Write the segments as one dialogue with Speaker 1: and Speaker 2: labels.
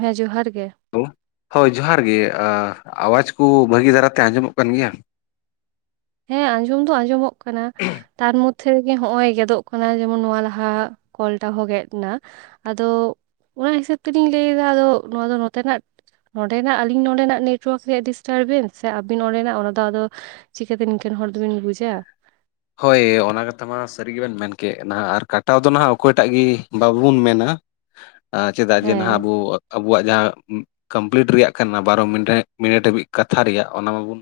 Speaker 1: ᱦᱮᱸ ᱡᱚᱦᱟᱨ ᱜᱮ
Speaker 2: ᱦᱳᱭ ᱡᱚᱦᱟᱨ ᱜᱮ ᱟᱣᱟᱡ ᱠᱚ ᱵᱷᱟᱹᱜᱤ ᱫᱷᱟᱨᱟᱛᱮ ᱟᱸᱡᱚᱢᱚᱜ ᱠᱟᱱ ᱜᱮᱭᱟ
Speaker 1: ᱦᱮᱸ ᱟᱸᱡᱚᱢ ᱫᱚ ᱟᱸᱡᱚᱢᱚᱜ ᱠᱟᱱᱟ ᱛᱟᱨ ᱢᱚᱫᱽᱫᱷᱮ ᱨᱮᱜᱮ ᱱᱚᱜ-ᱚᱭ ᱜᱮᱫᱚᱜ ᱠᱟᱱᱟ ᱡᱮᱢᱚᱱ ᱱᱚᱣᱟ ᱞᱟᱦᱟ ᱠᱚᱞᱴᱟ ᱦᱚᱸ ᱜᱮᱫ ᱮᱱᱟ ᱟᱫᱚ ᱚᱱᱟ ᱦᱤᱥᱟᱹᱵᱽ ᱛᱮᱞᱤᱧ ᱞᱟᱹᱭᱮᱫᱫᱟ ᱟᱫᱚ ᱱᱚᱣᱟ ᱫᱚ ᱱᱚᱛᱮᱱᱟᱜ ᱱᱚᱸᱰᱮᱱᱟᱜ ᱟᱞᱤᱧ ᱱᱚᱸᱰᱮᱱᱟᱜ ᱱᱮᱴᱳᱣᱟᱨᱠ ᱨᱮᱭᱟᱜ ᱰᱤᱥᱴᱟᱨᱵᱮᱱᱥ ᱥᱮ ᱟᱵᱤᱱ ᱱᱚᱸᱰᱮᱱᱟᱜ ᱚᱱᱟ ᱫᱚ ᱟᱫᱚ ᱪᱤᱠᱟᱹᱛᱮ ᱱᱤᱝᱠᱟᱹᱱ ᱦᱚᱲ ᱫᱚᱵᱤᱱ ᱵᱩᱡᱟ
Speaker 2: ᱦᱳᱭ ᱚᱱᱟ ᱠᱟᱛᱷᱟ ᱢᱟ ᱥᱟᱹᱨᱤ ᱜᱮᱵᱮᱱ ᱢᱮᱱ ᱠᱮᱫ ᱱᱟᱜ ᱟᱨ ᱠᱟᱴᱟᱣ ᱫᱚ ᱱᱟᱜ ᱚᱠᱚᱭᱴᱟᱜ ᱜᱮ ᱵᱟᱵᱵᱚᱱ ᱢᱮᱱᱟ ᱪᱮᱫᱟᱜ ᱡᱮ
Speaker 1: ᱦᱮᱸ
Speaker 2: ᱟᱵᱚ ᱟᱵᱚᱣᱟᱜ ᱡᱟᱦᱟᱸ ᱠᱚᱢᱯᱞᱤᱴ ᱨᱮᱭᱟᱜ ᱠᱷᱟᱱ ᱢᱟ ᱵᱟᱨᱚ ᱢᱤᱱᱤᱴ ᱨᱮ ᱢᱤᱱᱤᱴ ᱦᱟᱹᱵᱤᱡ ᱠᱟᱛᱷᱟ ᱨᱮᱭᱟᱜ ᱚᱱᱟ ᱢᱟᱵᱚᱱ